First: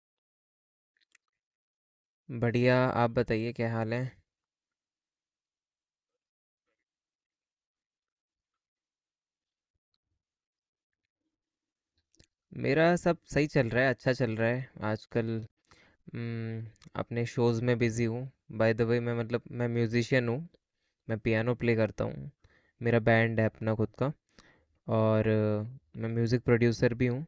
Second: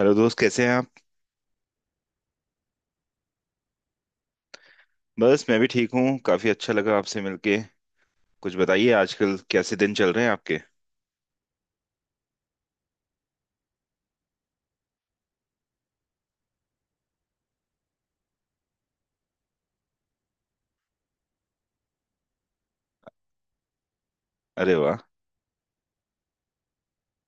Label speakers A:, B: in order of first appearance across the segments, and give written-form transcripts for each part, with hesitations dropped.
A: Hello दोस्त, कैसे हैं आप?
B: बढ़िया, आप बताइए क्या हाल है?
A: बस मैं भी ठीक हूँ। काफी अच्छा लगा आपसे मिलके। कुछ बताइए, आजकल कैसे दिन चल रहे हैं आपके?
B: मेरा सब सही चल रहा है, अच्छा चल रहा है। आजकल उम, अपने शोज़ में बिज़ी हूँ। बाय द वे मैं, मतलब, मैं म्यूज़िशियन हूँ, मैं पियानो प्ले करता हूँ। मेरा बैंड है अपना खुद का।
A: अरे वाह।
B: और मैं म्यूज़िक प्रोड्यूसर भी हूँ,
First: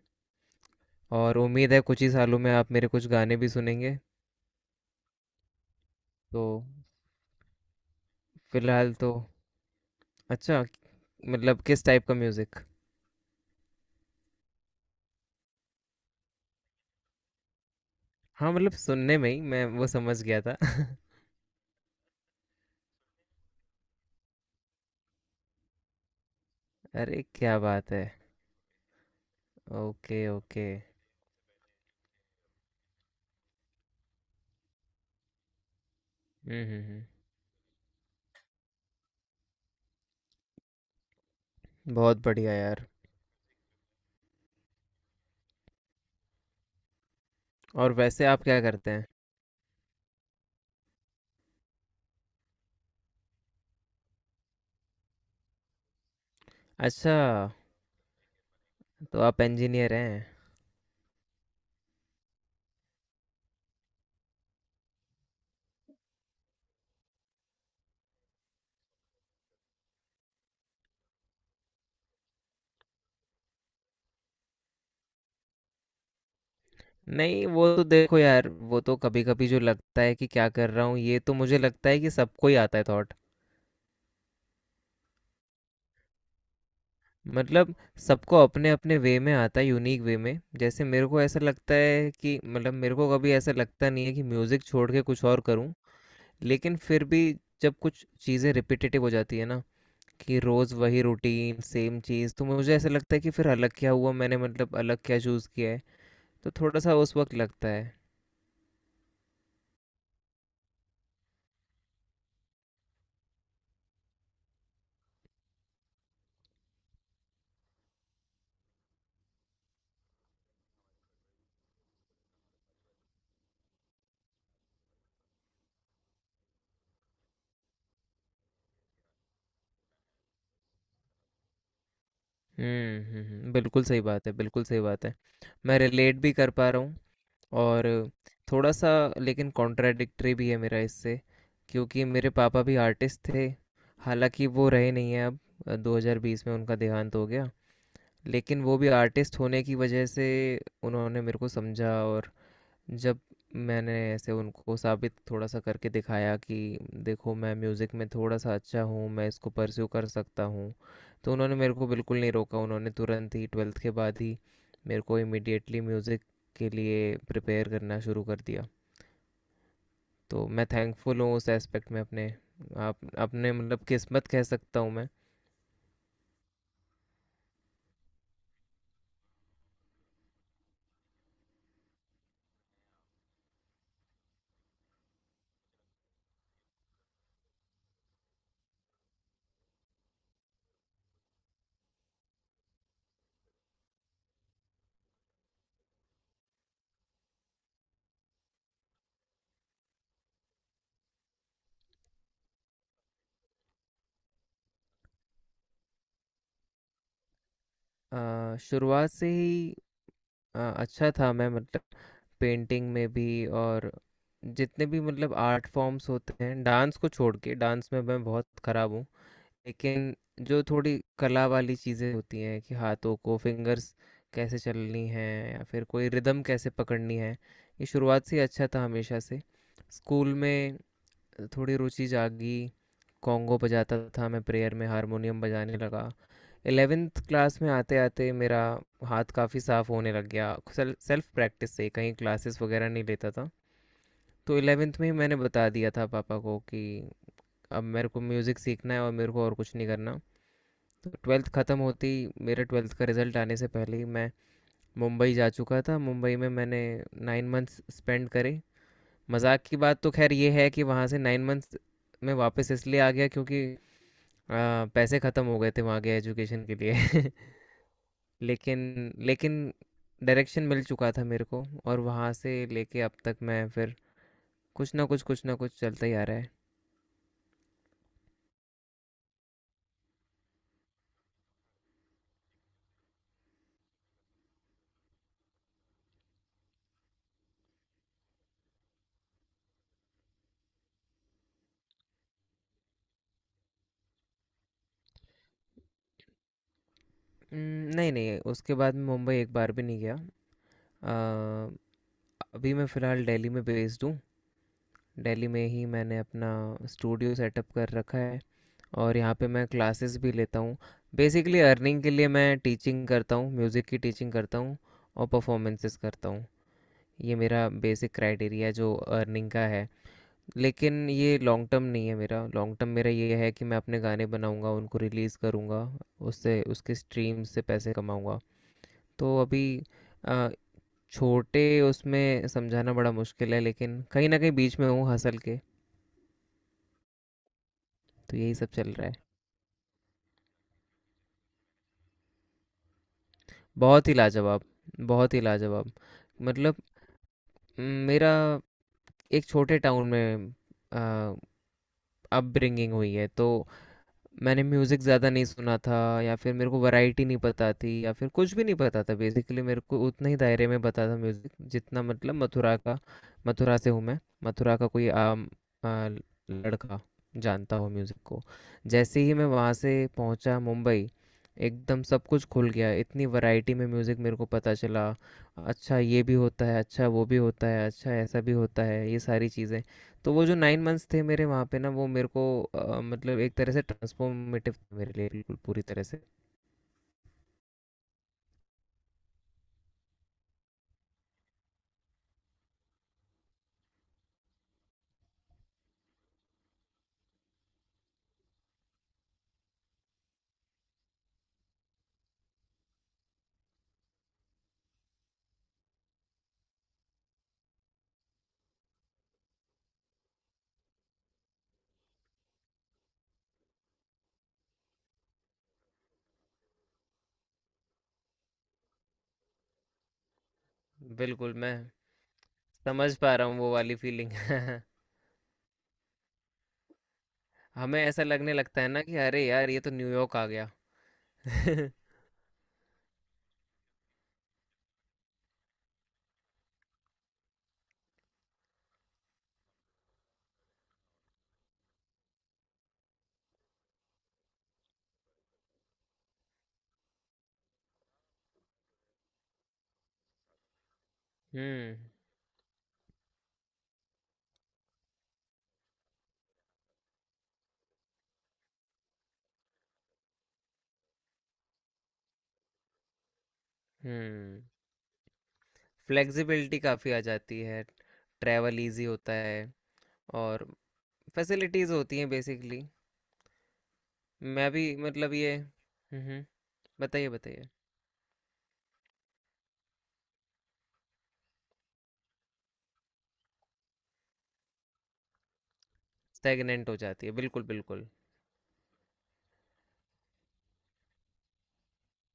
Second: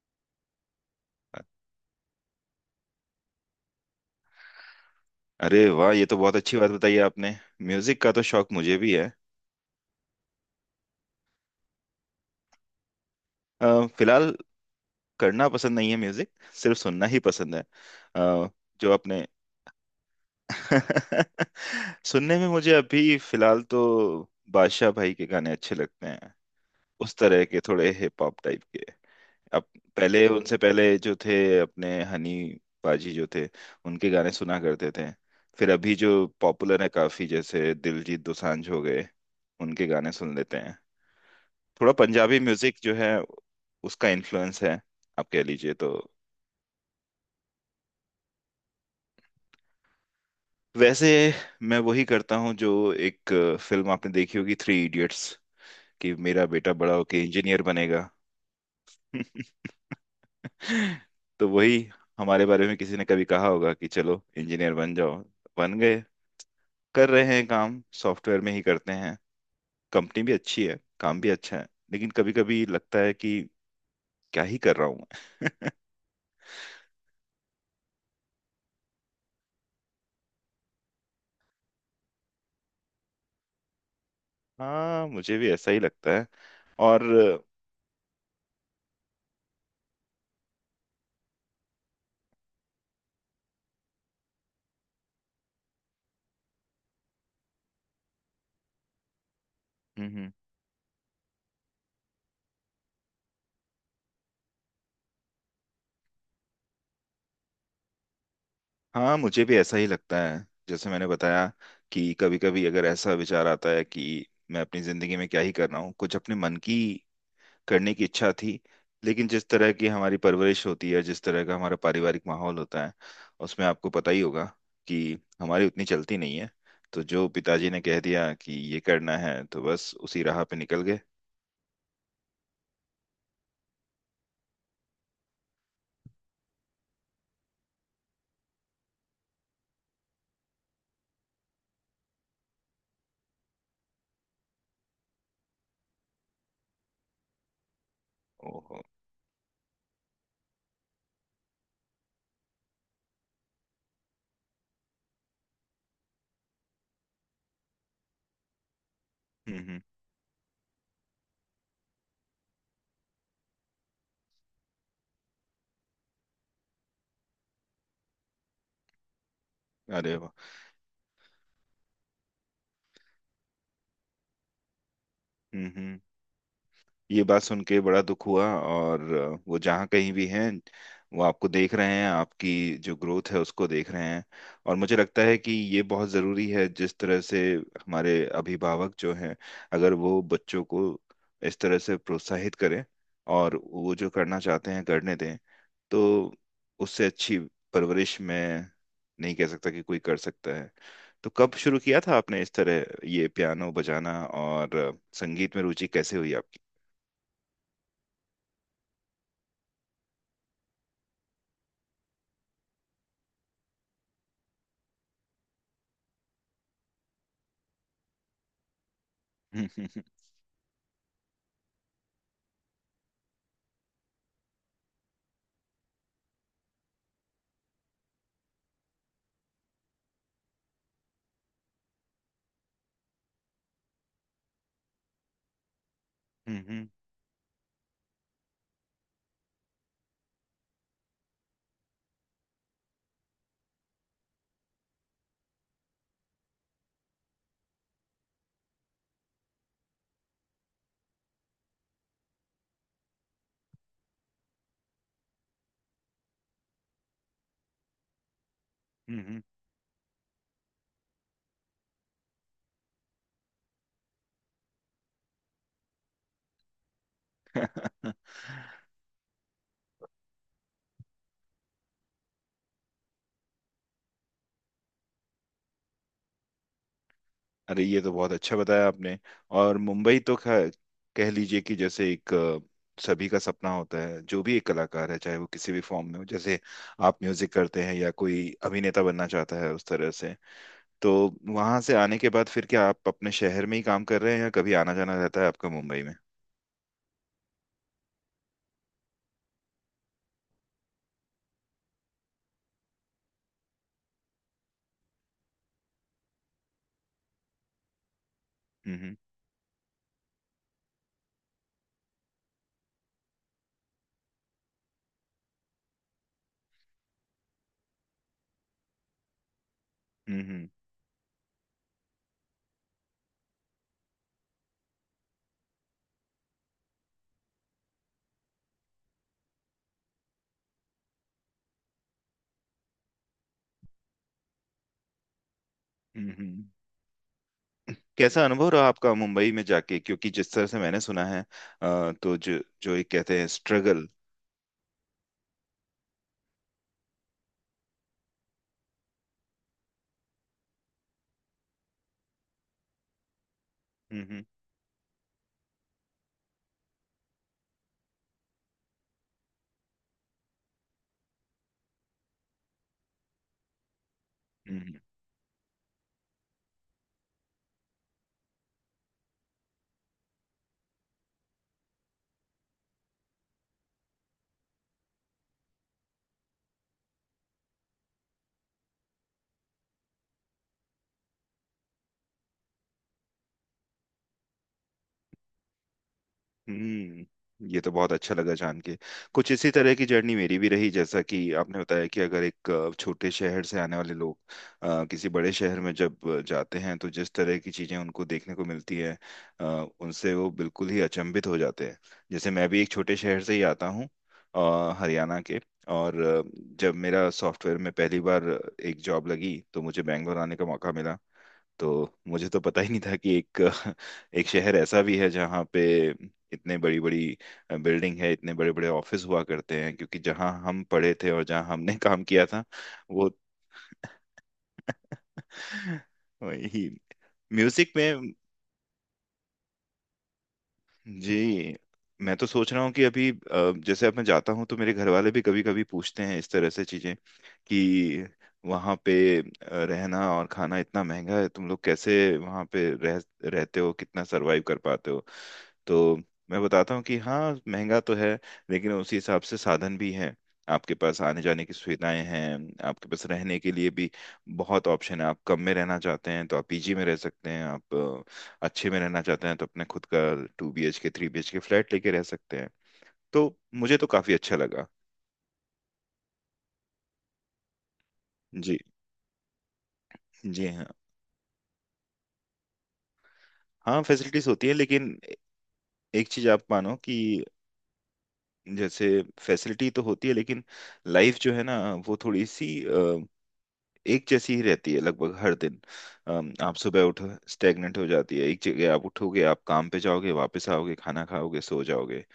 B: और उम्मीद है कुछ ही सालों में आप मेरे कुछ गाने भी सुनेंगे।
A: अरे वाह, ये तो बहुत
B: तो
A: अच्छी बात बताई आपने। म्यूजिक का तो शौक मुझे भी
B: फ़िलहाल
A: है।
B: तो अच्छा, मतलब, किस टाइप का म्यूज़िक?
A: फिलहाल करना पसंद नहीं है म्यूजिक। सिर्फ सुनना ही पसंद है। अ,
B: हाँ, मतलब
A: जो
B: सुनने
A: आपने
B: में ही मैं वो समझ गया था।
A: सुनने में मुझे अभी फिलहाल तो बादशाह भाई के गाने अच्छे लगते हैं। उस
B: अरे,
A: तरह
B: क्या
A: के थोड़े
B: बात है!
A: हिप हॉप टाइप के। अब,
B: ओके,
A: पहले उनसे
B: ओके।
A: पहले जो थे अपने हनी पाजी जो थे, उनके गाने सुना करते थे। फिर अभी जो
B: हुँ,
A: पॉपुलर
B: हुँ,
A: है
B: हुँ।
A: काफी, जैसे दिलजीत दोसांझ हो गए, उनके गाने सुन लेते हैं। थोड़ा
B: बहुत
A: पंजाबी
B: बढ़िया
A: म्यूजिक
B: यार।
A: जो है, उसका इन्फ्लुएंस है, आप कह लीजिए तो।
B: और वैसे आप क्या करते हैं?
A: वैसे मैं वही करता हूँ जो एक फिल्म आपने देखी होगी, थ्री इडियट्स, कि मेरा बेटा बड़ा
B: अच्छा,
A: होके इंजीनियर बनेगा।
B: तो आप इंजीनियर हैं।
A: तो वही, हमारे बारे में किसी ने कभी कहा होगा कि चलो इंजीनियर बन जाओ, बन गए। कर रहे हैं काम, सॉफ्टवेयर में ही करते हैं। कंपनी भी अच्छी है, काम भी अच्छा है। लेकिन कभी कभी लगता है कि क्या ही कर रहा हूँ मैं।
B: नहीं, वो तो देखो यार, वो तो कभी-कभी जो लगता है कि क्या कर रहा हूँ, ये तो मुझे लगता है कि सबको ही आता है थॉट।
A: हाँ, मुझे भी ऐसा ही लगता है। और हम्म।
B: मतलब सबको अपने-अपने वे में आता है, यूनिक वे में। जैसे मेरे को ऐसा लगता है कि, मतलब, मेरे को कभी ऐसा लगता नहीं है कि म्यूज़िक छोड़ के कुछ और करूँ। लेकिन फिर भी जब कुछ चीज़ें रिपिटेटिव हो जाती है ना,
A: हम्म,
B: कि रोज़ वही रूटीन, सेम चीज़, तो मुझे ऐसा लगता है कि फिर अलग क्या हुआ मैंने, मतलब अलग क्या चूज़ किया है। तो थोड़ा-सा उस वक़्त लगता है।
A: हाँ, मुझे भी ऐसा ही लगता है, जैसे मैंने बताया कि कभी कभी अगर ऐसा विचार आता है कि मैं अपनी जिंदगी में क्या ही कर रहा हूँ। कुछ अपने मन की करने की इच्छा थी। लेकिन जिस तरह की हमारी परवरिश होती है, जिस तरह का हमारा पारिवारिक माहौल होता है, उसमें आपको पता ही होगा कि हमारी उतनी चलती नहीं है। तो जो पिताजी ने कह दिया कि ये करना है तो बस उसी राह पे निकल गए।
B: हुँ, हुँ, हुँ। बिल्कुल सही बात है, बिल्कुल सही बात है। मैं रिलेट भी कर पा रहा हूँ, और थोड़ा-सा लेकिन कॉन्ट्राडिक्टरी भी है मेरा इससे, क्योंकि मेरे पापा भी आर्टिस्ट थे। हालाँकि वो रहे नहीं हैं अब। 2020 में उनका देहांत हो गया। लेकिन वो
A: ओहो।
B: भी आर्टिस्ट होने की वजह से उन्होंने मेरे को समझा। और जब मैंने ऐसे उनको साबित थोड़ा सा करके दिखाया कि देखो मैं म्यूज़िक में थोड़ा सा अच्छा हूँ, मैं इसको
A: हम्म, हम्म।
B: परस्यू कर सकता हूँ, तो उन्होंने मेरे को बिल्कुल नहीं रोका। उन्होंने तुरंत ही ट्वेल्थ के बाद ही मेरे को इमिडिएटली म्यूज़िक के लिए प्रिपेयर करना शुरू कर दिया।
A: अरे वाह।
B: तो मैं थैंकफुल हूँ उस एस्पेक्ट में, अपने आप, अपने मतलब किस्मत कह सकता हूँ मैं।
A: हम्म, हम्म। ये बात सुन के बड़ा दुख हुआ, और वो जहाँ कहीं भी हैं, वो आपको देख रहे हैं, आपकी जो ग्रोथ है उसको देख रहे हैं। और मुझे लगता है कि ये बहुत ज़रूरी है, जिस तरह से हमारे अभिभावक जो हैं, अगर वो बच्चों को इस तरह से प्रोत्साहित करें और वो जो करना चाहते हैं करने दें, तो उससे अच्छी परवरिश मैं नहीं कह सकता कि कोई कर सकता है। तो कब शुरू किया था आपने इस तरह ये पियानो बजाना, और संगीत में रुचि कैसे हुई?
B: शुरुआत से ही अच्छा था मैं, मतलब पेंटिंग में भी, और जितने भी, मतलब, आर्ट फॉर्म्स होते हैं, डांस को छोड़ के। डांस में मैं बहुत खराब हूँ,
A: हम्म,
B: लेकिन जो थोड़ी कला वाली चीज़ें होती हैं कि हाथों को फिंगर्स कैसे चलनी है या फिर कोई रिदम कैसे पकड़नी है, ये शुरुआत से ही अच्छा था हमेशा से। स्कूल में थोड़ी रुचि जागी, कॉन्गो बजाता था मैं, प्रेयर में हारमोनियम बजाने लगा।
A: हम्म,
B: एलेवेंथ क्लास में आते आते मेरा हाथ काफ़ी साफ होने लग गया, सेल्फ प्रैक्टिस से, कहीं क्लासेस वगैरह नहीं लेता था। तो 11th में ही मैंने बता दिया था पापा को कि अब मेरे को म्यूज़िक सीखना है और मेरे को और कुछ नहीं करना। तो ट्वेल्थ ख़त्म होती, मेरे ट्वेल्थ का रिज़ल्ट आने से पहले ही मैं मुंबई जा चुका था। मुंबई में मैंने नाइन मंथ्स स्पेंड करे।
A: हम्म, हम्म।
B: मज़ाक की बात तो खैर ये है कि वहाँ से नाइन मंथ्स में वापस इसलिए आ गया क्योंकि पैसे ख़त्म हो गए थे वहाँ के एजुकेशन के लिए। लेकिन, लेकिन डायरेक्शन मिल चुका था मेरे को। और वहाँ से लेके अब तक मैं फिर कुछ ना कुछ चलता ही आ रहा है।
A: अरे, ये तो बहुत अच्छा बताया आपने। और मुंबई तो कह लीजिए कि जैसे एक सभी का सपना होता है, जो भी एक कलाकार है चाहे वो किसी भी फॉर्म में हो, जैसे आप म्यूजिक करते हैं या कोई अभिनेता बनना चाहता है, उस तरह से। तो वहां से आने के बाद फिर क्या आप अपने शहर में ही काम कर रहे हैं, या कभी आना जाना रहता है आपका मुंबई में?
B: उम, नहीं, नहीं, उसके बाद मैं मुंबई एक बार भी नहीं गया। अ, अभी मैं फ़िलहाल दिल्ली में बेस्ड हूँ। दिल्ली में ही मैंने अपना स्टूडियो सेटअप कर रखा है,
A: हम्म,
B: और यहाँ पे मैं क्लासेस भी लेता हूँ। बेसिकली अर्निंग के लिए मैं टीचिंग करता हूँ, म्यूज़िक की टीचिंग करता हूँ, और परफॉर्मेंसेस करता हूँ। ये मेरा बेसिक क्राइटेरिया जो अर्निंग का है।
A: हम्म, हम्म,
B: लेकिन ये लॉन्ग टर्म नहीं है मेरा। लॉन्ग टर्म मेरा ये है कि मैं अपने गाने बनाऊँगा, उनको रिलीज़ करूँगा, उससे, उसके स्ट्रीम से पैसे कमाऊँगा। तो अभी अ, छोटे, उसमें समझाना बड़ा मुश्किल है, लेकिन कहीं ना कहीं बीच में हूँ हसल के,
A: हम्म, हम्म, हम्म।
B: तो
A: कैसा
B: यही
A: अनुभव
B: सब
A: रहा
B: चल रहा
A: आपका
B: है।
A: मुंबई में जाके, क्योंकि जिस तरह से मैंने सुना है तो जो जो एक कहते हैं स्ट्रगल।
B: बहुत ही लाजवाब, बहुत ही लाजवाब। मतलब म, मेरा एक छोटे टाउन में अपब्रिंगिंग हुई है, तो
A: हम्म, हम्म,
B: मैंने म्यूज़िक ज़्यादा नहीं सुना था, या फिर मेरे को वैरायटी नहीं पता थी, या फिर कुछ भी नहीं पता था बेसिकली। मेरे को उतना ही दायरे में पता था म्यूज़िक, जितना, मतलब, मथुरा का। मथुरा से हूँ मैं, मथुरा का
A: हम्म,
B: कोई आम आ, लड़का जानता हो म्यूज़िक को। जैसे ही मैं वहाँ से पहुँचा मुंबई, एकदम सब कुछ खुल गया, इतनी वैरायटी में म्यूज़िक मेरे को पता चला। अच्छा ये भी होता है, अच्छा वो भी होता है, अच्छा ऐसा भी होता है, ये सारी चीज़ें। तो वो जो 9 मंथ्स थे मेरे वहाँ पे ना, वो मेरे को मतलब एक तरह से ट्रांसफॉर्मेटिव था मेरे लिए, बिल्कुल पूरी तरह से।
A: हम्म। ये तो बहुत अच्छा लगा जान के। कुछ इसी तरह की जर्नी मेरी भी रही, जैसा कि आपने बताया कि अगर एक छोटे शहर से आने वाले लोग किसी बड़े शहर में जब जाते हैं, तो जिस तरह की चीजें उनको देखने को मिलती है, अ, उनसे वो बिल्कुल ही अचंभित हो जाते हैं। जैसे मैं भी एक छोटे शहर से ही आता हूँ, हरियाणा के। और जब मेरा सॉफ्टवेयर में पहली बार एक जॉब लगी तो मुझे बैंगलोर आने का मौका मिला। तो मुझे तो पता ही नहीं था कि एक एक शहर ऐसा भी है जहाँ पे इतने बड़ी बड़ी बिल्डिंग है, इतने बड़े बड़े ऑफिस हुआ करते हैं, क्योंकि जहाँ हम पढ़े थे और
B: बिल्कुल,
A: जहाँ
B: मैं
A: हमने काम किया था।
B: समझ
A: वो
B: पा रहा हूँ वो वाली फीलिंग।
A: वही म्यूजिक
B: हमें ऐसा
A: में।
B: लगने लगता है ना कि अरे यार, ये तो न्यूयॉर्क आ गया।
A: जी। मैं तो सोच रहा हूँ कि अभी जैसे अब मैं जाता हूँ तो मेरे घर वाले भी कभी कभी पूछते हैं इस तरह से चीजें, कि वहाँ पे रहना और खाना इतना महंगा है, तुम लोग कैसे वहाँ पे रह रहते हो, कितना सरवाइव कर पाते हो। तो मैं बताता हूँ कि हाँ महंगा तो है, लेकिन उसी हिसाब से साधन भी हैं। आपके पास आने जाने की
B: हम्म,
A: सुविधाएं हैं, आपके पास रहने के लिए भी बहुत ऑप्शन है। आप कम में रहना चाहते हैं तो आप पीजी में रह सकते हैं। आप अच्छे में रहना चाहते हैं तो अपने खुद का 2 BHK 3 BHK फ्लैट लेके रह सकते हैं। तो मुझे तो काफी अच्छा
B: हम्म।
A: लगा।
B: फ्लेक्सिबिलिटी काफ़ी आ जाती है,
A: जी।
B: ट्रैवल इजी होता है, और
A: जी, हाँ।
B: फैसिलिटीज़ होती हैं बेसिकली।
A: हाँ, फैसिलिटीज होती
B: मैं
A: है,
B: भी,
A: लेकिन
B: मतलब, ये हम्म,
A: एक चीज आप मानो कि
B: बताइए, बताइए।
A: जैसे, फैसिलिटी तो होती है लेकिन लाइफ जो है ना, वो थोड़ी सी एक जैसी ही रहती है लगभग हर दिन। आप
B: स्टैगनेंट हो
A: सुबह
B: जाती
A: उठो,
B: है, बिल्कुल
A: स्टेगनेंट हो
B: बिल्कुल।
A: जाती है एक जगह, आप उठोगे, आप काम पे जाओगे, वापस आओगे, खाना खाओगे, सो जाओगे।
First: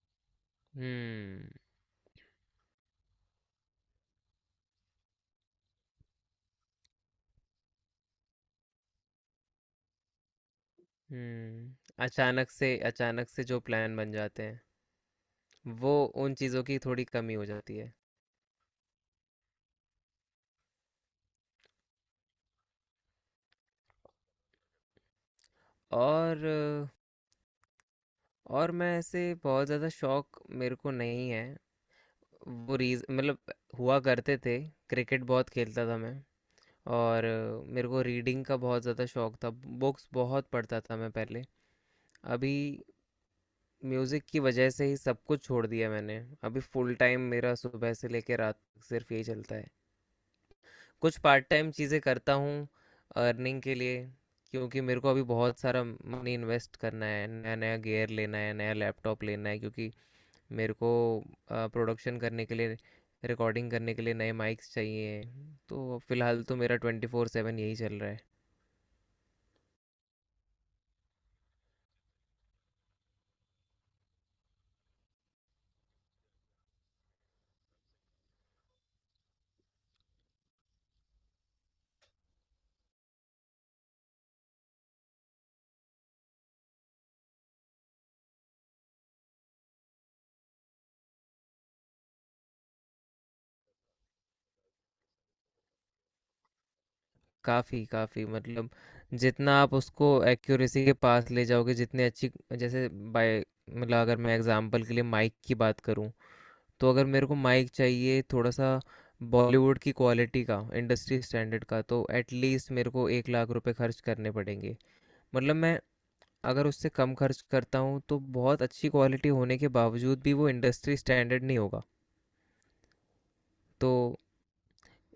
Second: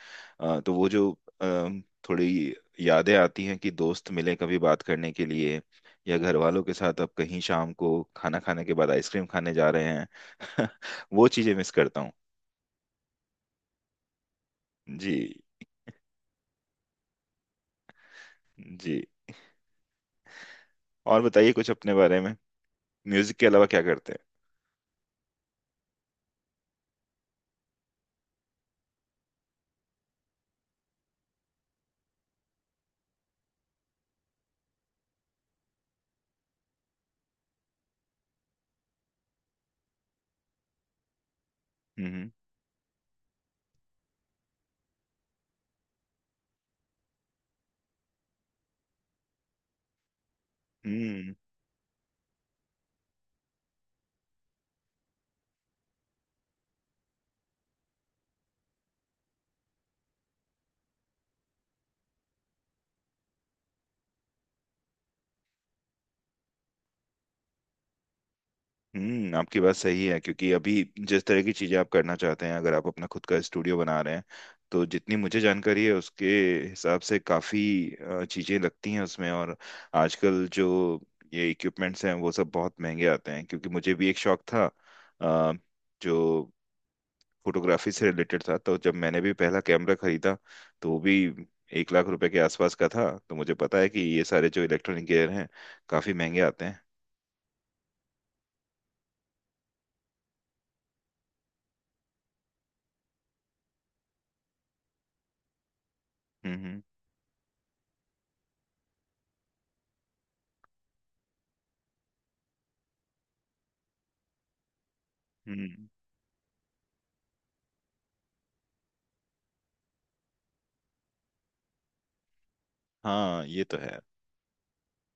A: तो वो जो
B: हम्म,
A: अम, थोड़ी यादें आती हैं कि दोस्त मिले कभी बात करने के लिए, या घर वालों के साथ आप कहीं शाम को खाना खाने के बाद आइसक्रीम खाने जा रहे हैं। वो चीजें मिस करता
B: हम्म।
A: हूँ।
B: अचानक से, अचानक से जो प्लान बन जाते हैं,
A: जी।
B: वो, उन चीज़ों की थोड़ी कमी हो जाती है।
A: जी। और बताइए कुछ अपने बारे में, म्यूजिक के अलावा क्या करते हैं?
B: और और मैं, ऐसे बहुत ज़्यादा शौक मेरे को नहीं है। वो रीज मतलब हुआ करते थे, क्रिकेट बहुत खेलता था मैं। और मेरे को रीडिंग का बहुत ज़्यादा शौक था, बुक्स बहुत पढ़ता था मैं पहले।
A: हम्म,
B: अभी म्यूज़िक की वजह से ही सब कुछ छोड़ दिया मैंने। अभी फुल टाइम मेरा सुबह से लेकर रात तक सिर्फ यही चलता है, कुछ
A: हम्म,
B: पार्ट टाइम चीज़ें करता हूँ अर्निंग के लिए, क्योंकि मेरे को अभी बहुत सारा मनी इन्वेस्ट करना है। नया नया गियर लेना है, नया लैपटॉप लेना है, क्योंकि मेरे को प्रोडक्शन करने के लिए, रिकॉर्डिंग करने के लिए नए माइक्स चाहिए। तो फिलहाल तो मेरा 24/7 यही चल रहा है।
A: हम्म। आपकी बात सही है, क्योंकि अभी जिस तरह की चीजें आप करना चाहते हैं, अगर आप अपना खुद का स्टूडियो बना रहे हैं, तो जितनी मुझे जानकारी है उसके हिसाब से काफी चीजें लगती हैं उसमें। और आजकल जो ये इक्विपमेंट्स हैं वो सब बहुत महंगे आते हैं, क्योंकि मुझे भी एक शौक था, अ, जो फोटोग्राफी से रिलेटेड था, तो जब मैंने भी पहला कैमरा खरीदा तो वो भी 1 लाख रुपए के आसपास का था। तो मुझे पता है कि ये सारे जो इलेक्ट्रॉनिक गियर हैं काफी महंगे आते हैं।
B: काफ़ी काफ़ी, मतलब जितना आप उसको एक्यूरेसी के पास ले जाओगे, जितने अच्छी, जैसे बाय, मतलब, अगर मैं एग्जांपल के लिए माइक की बात करूं,
A: हम्म, हम्म,
B: तो अगर मेरे को माइक चाहिए थोड़ा सा बॉलीवुड की क्वालिटी का, इंडस्ट्री स्टैंडर्ड का, तो एटलीस्ट मेरे को 1 लाख रुपए खर्च करने पड़ेंगे। मतलब मैं,
A: हम्म।
B: अगर उससे कम खर्च करता हूँ तो बहुत अच्छी क्वालिटी होने के बावजूद भी वो इंडस्ट्री स्टैंडर्ड नहीं होगा।
A: हाँ, ये तो
B: तो
A: है।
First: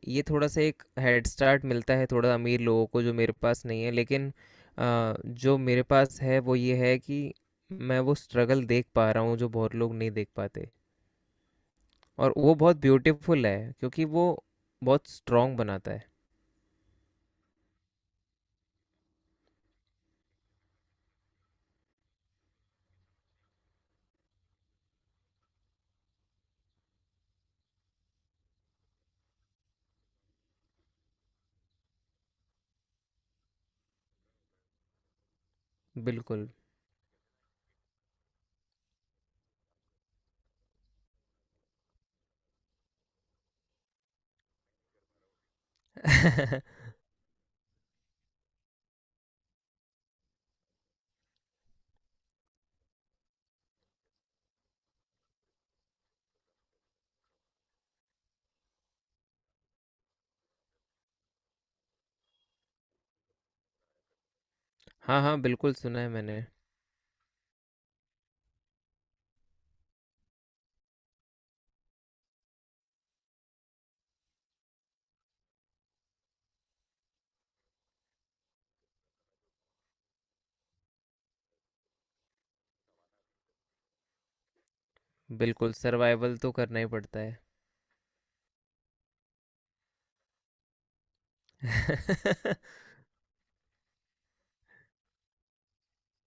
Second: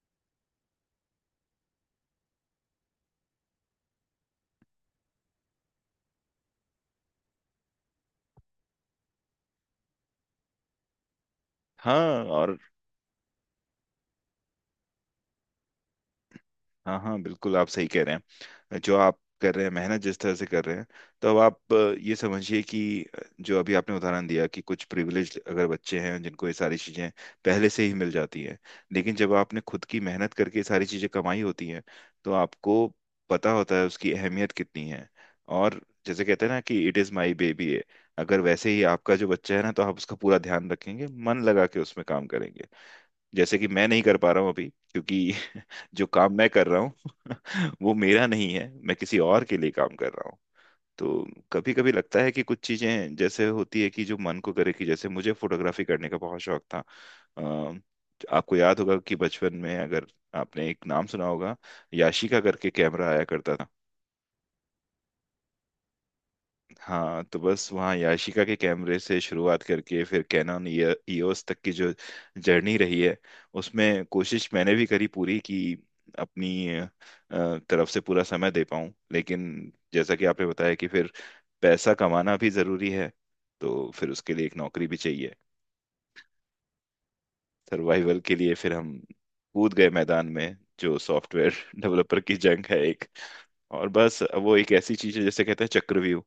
B: ये थोड़ा सा एक हेड स्टार्ट मिलता है थोड़ा अमीर लोगों को, जो मेरे पास नहीं है। लेकिन जो मेरे पास है वो ये है कि मैं वो स्ट्रगल देख पा रहा हूँ जो बहुत लोग नहीं देख पाते,
A: हाँ,
B: और वो
A: और।
B: बहुत ब्यूटीफुल है, क्योंकि वो बहुत स्ट्रॉन्ग बनाता है।
A: हाँ, हाँ, बिल्कुल, आप सही कह रहे हैं जो आप कर रहे हैं, मेहनत जिस तरह से कर रहे हैं। तो अब आप ये समझिए कि जो अभी आपने उदाहरण दिया कि कुछ प्रिविलेज अगर बच्चे हैं जिनको ये सारी चीज़ें पहले से ही मिल जाती हैं। लेकिन जब आपने खुद की मेहनत करके ये सारी चीज़ें कमाई होती हैं, तो आपको पता होता है उसकी अहमियत कितनी है। और जैसे कहते
B: बिल्कुल।
A: हैं ना कि इट इज़ माई बेबी है। अगर वैसे ही आपका जो बच्चा है ना, तो आप उसका पूरा ध्यान रखेंगे, मन लगा के उसमें काम करेंगे। जैसे कि मैं नहीं कर पा रहा हूँ अभी, क्योंकि जो काम मैं कर रहा हूँ वो मेरा नहीं है, मैं किसी और के लिए काम कर रहा हूँ। तो कभी कभी लगता है कि कुछ चीजें जैसे होती है कि जो मन को करे, कि जैसे मुझे फोटोग्राफी करने का बहुत शौक था। अ, आपको याद होगा कि बचपन में अगर आपने एक नाम सुना होगा, याशिका करके कैमरा आया करता था।
B: हाँ, हाँ, बिल्कुल सुना है मैंने।
A: हाँ, तो बस वहाँ याशिका के कैमरे से शुरुआत करके फिर कैनन ईओएस तक की जो जर्नी रही है, उसमें कोशिश मैंने भी करी पूरी, कि अपनी तरफ से पूरा समय दे पाऊँ, लेकिन जैसा कि आपने बताया कि फिर पैसा कमाना भी ज़रूरी है। तो फिर उसके लिए एक नौकरी भी चाहिए।
B: बिल्कुल सर्वाइवल तो करना ही पड़ता है।
A: सर्वाइवल के लिए फिर हम कूद गए मैदान में, जो सॉफ्टवेयर डेवलपर की जंग है एक। और बस वो एक ऐसी चीज़ है जैसे कहते हैं चक्रव्यूह,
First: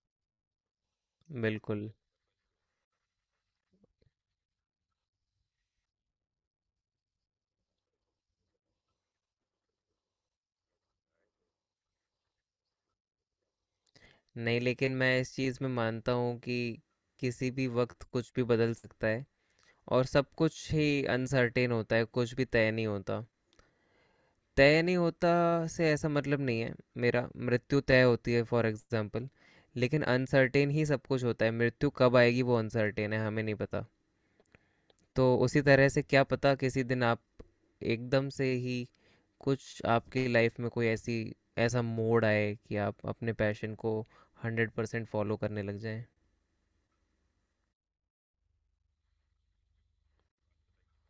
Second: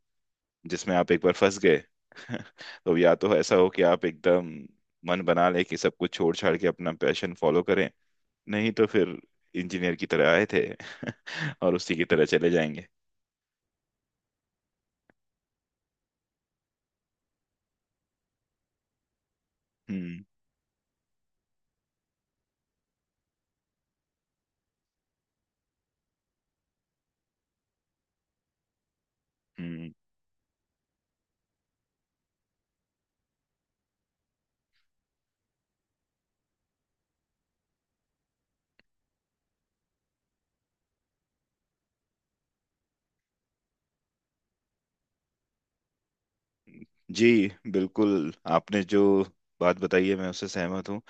A: जिसमें आप एक बार फंस गए।
B: बिल्कुल।
A: तो या तो ऐसा हो कि आप एकदम मन बना लें कि सब कुछ छोड़ छाड़ के अपना पैशन फॉलो करें, नहीं तो फिर इंजीनियर की तरह आए थे और उसी की तरह चले जाएंगे।
B: नहीं, लेकिन मैं इस चीज़ में मानता हूँ कि किसी भी वक्त कुछ भी बदल सकता है, और
A: हम्म,
B: सब कुछ ही अनसर्टेन होता है, कुछ भी तय नहीं होता। तय नहीं होता से ऐसा मतलब नहीं है मेरा, मृत्यु तय होती है फॉर एग्जांपल,
A: हम्म।
B: लेकिन अनसर्टेन ही सब कुछ होता है। मृत्यु कब आएगी वो अनसर्टेन है, हमें नहीं पता। तो उसी तरह से क्या पता किसी दिन आप एकदम से ही, कुछ आपकी लाइफ में कोई ऐसी, ऐसा मोड़ आए कि आप अपने पैशन को 100% फॉलो करने लग जाएं।
A: जी, बिल्कुल, आपने जो बात बताई है मैं उससे सहमत हूँ।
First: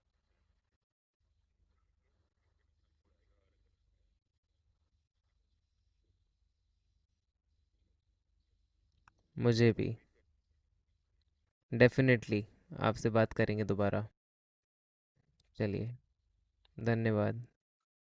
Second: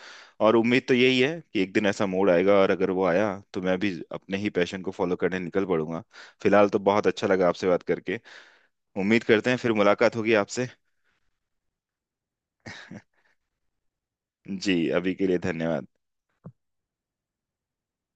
A: और उम्मीद तो यही है कि एक दिन ऐसा मोड़ आएगा, और अगर वो आया तो मैं भी अपने ही पैशन को फॉलो करने निकल पड़ूंगा। फिलहाल तो बहुत अच्छा लगा आपसे बात करके। उम्मीद करते हैं फिर
B: मुझे भी,
A: मुलाकात होगी आपसे।
B: डेफिनेटली, आपसे बात करेंगे दोबारा।
A: जी, अभी के लिए धन्यवाद।
B: चलिए, धन्यवाद।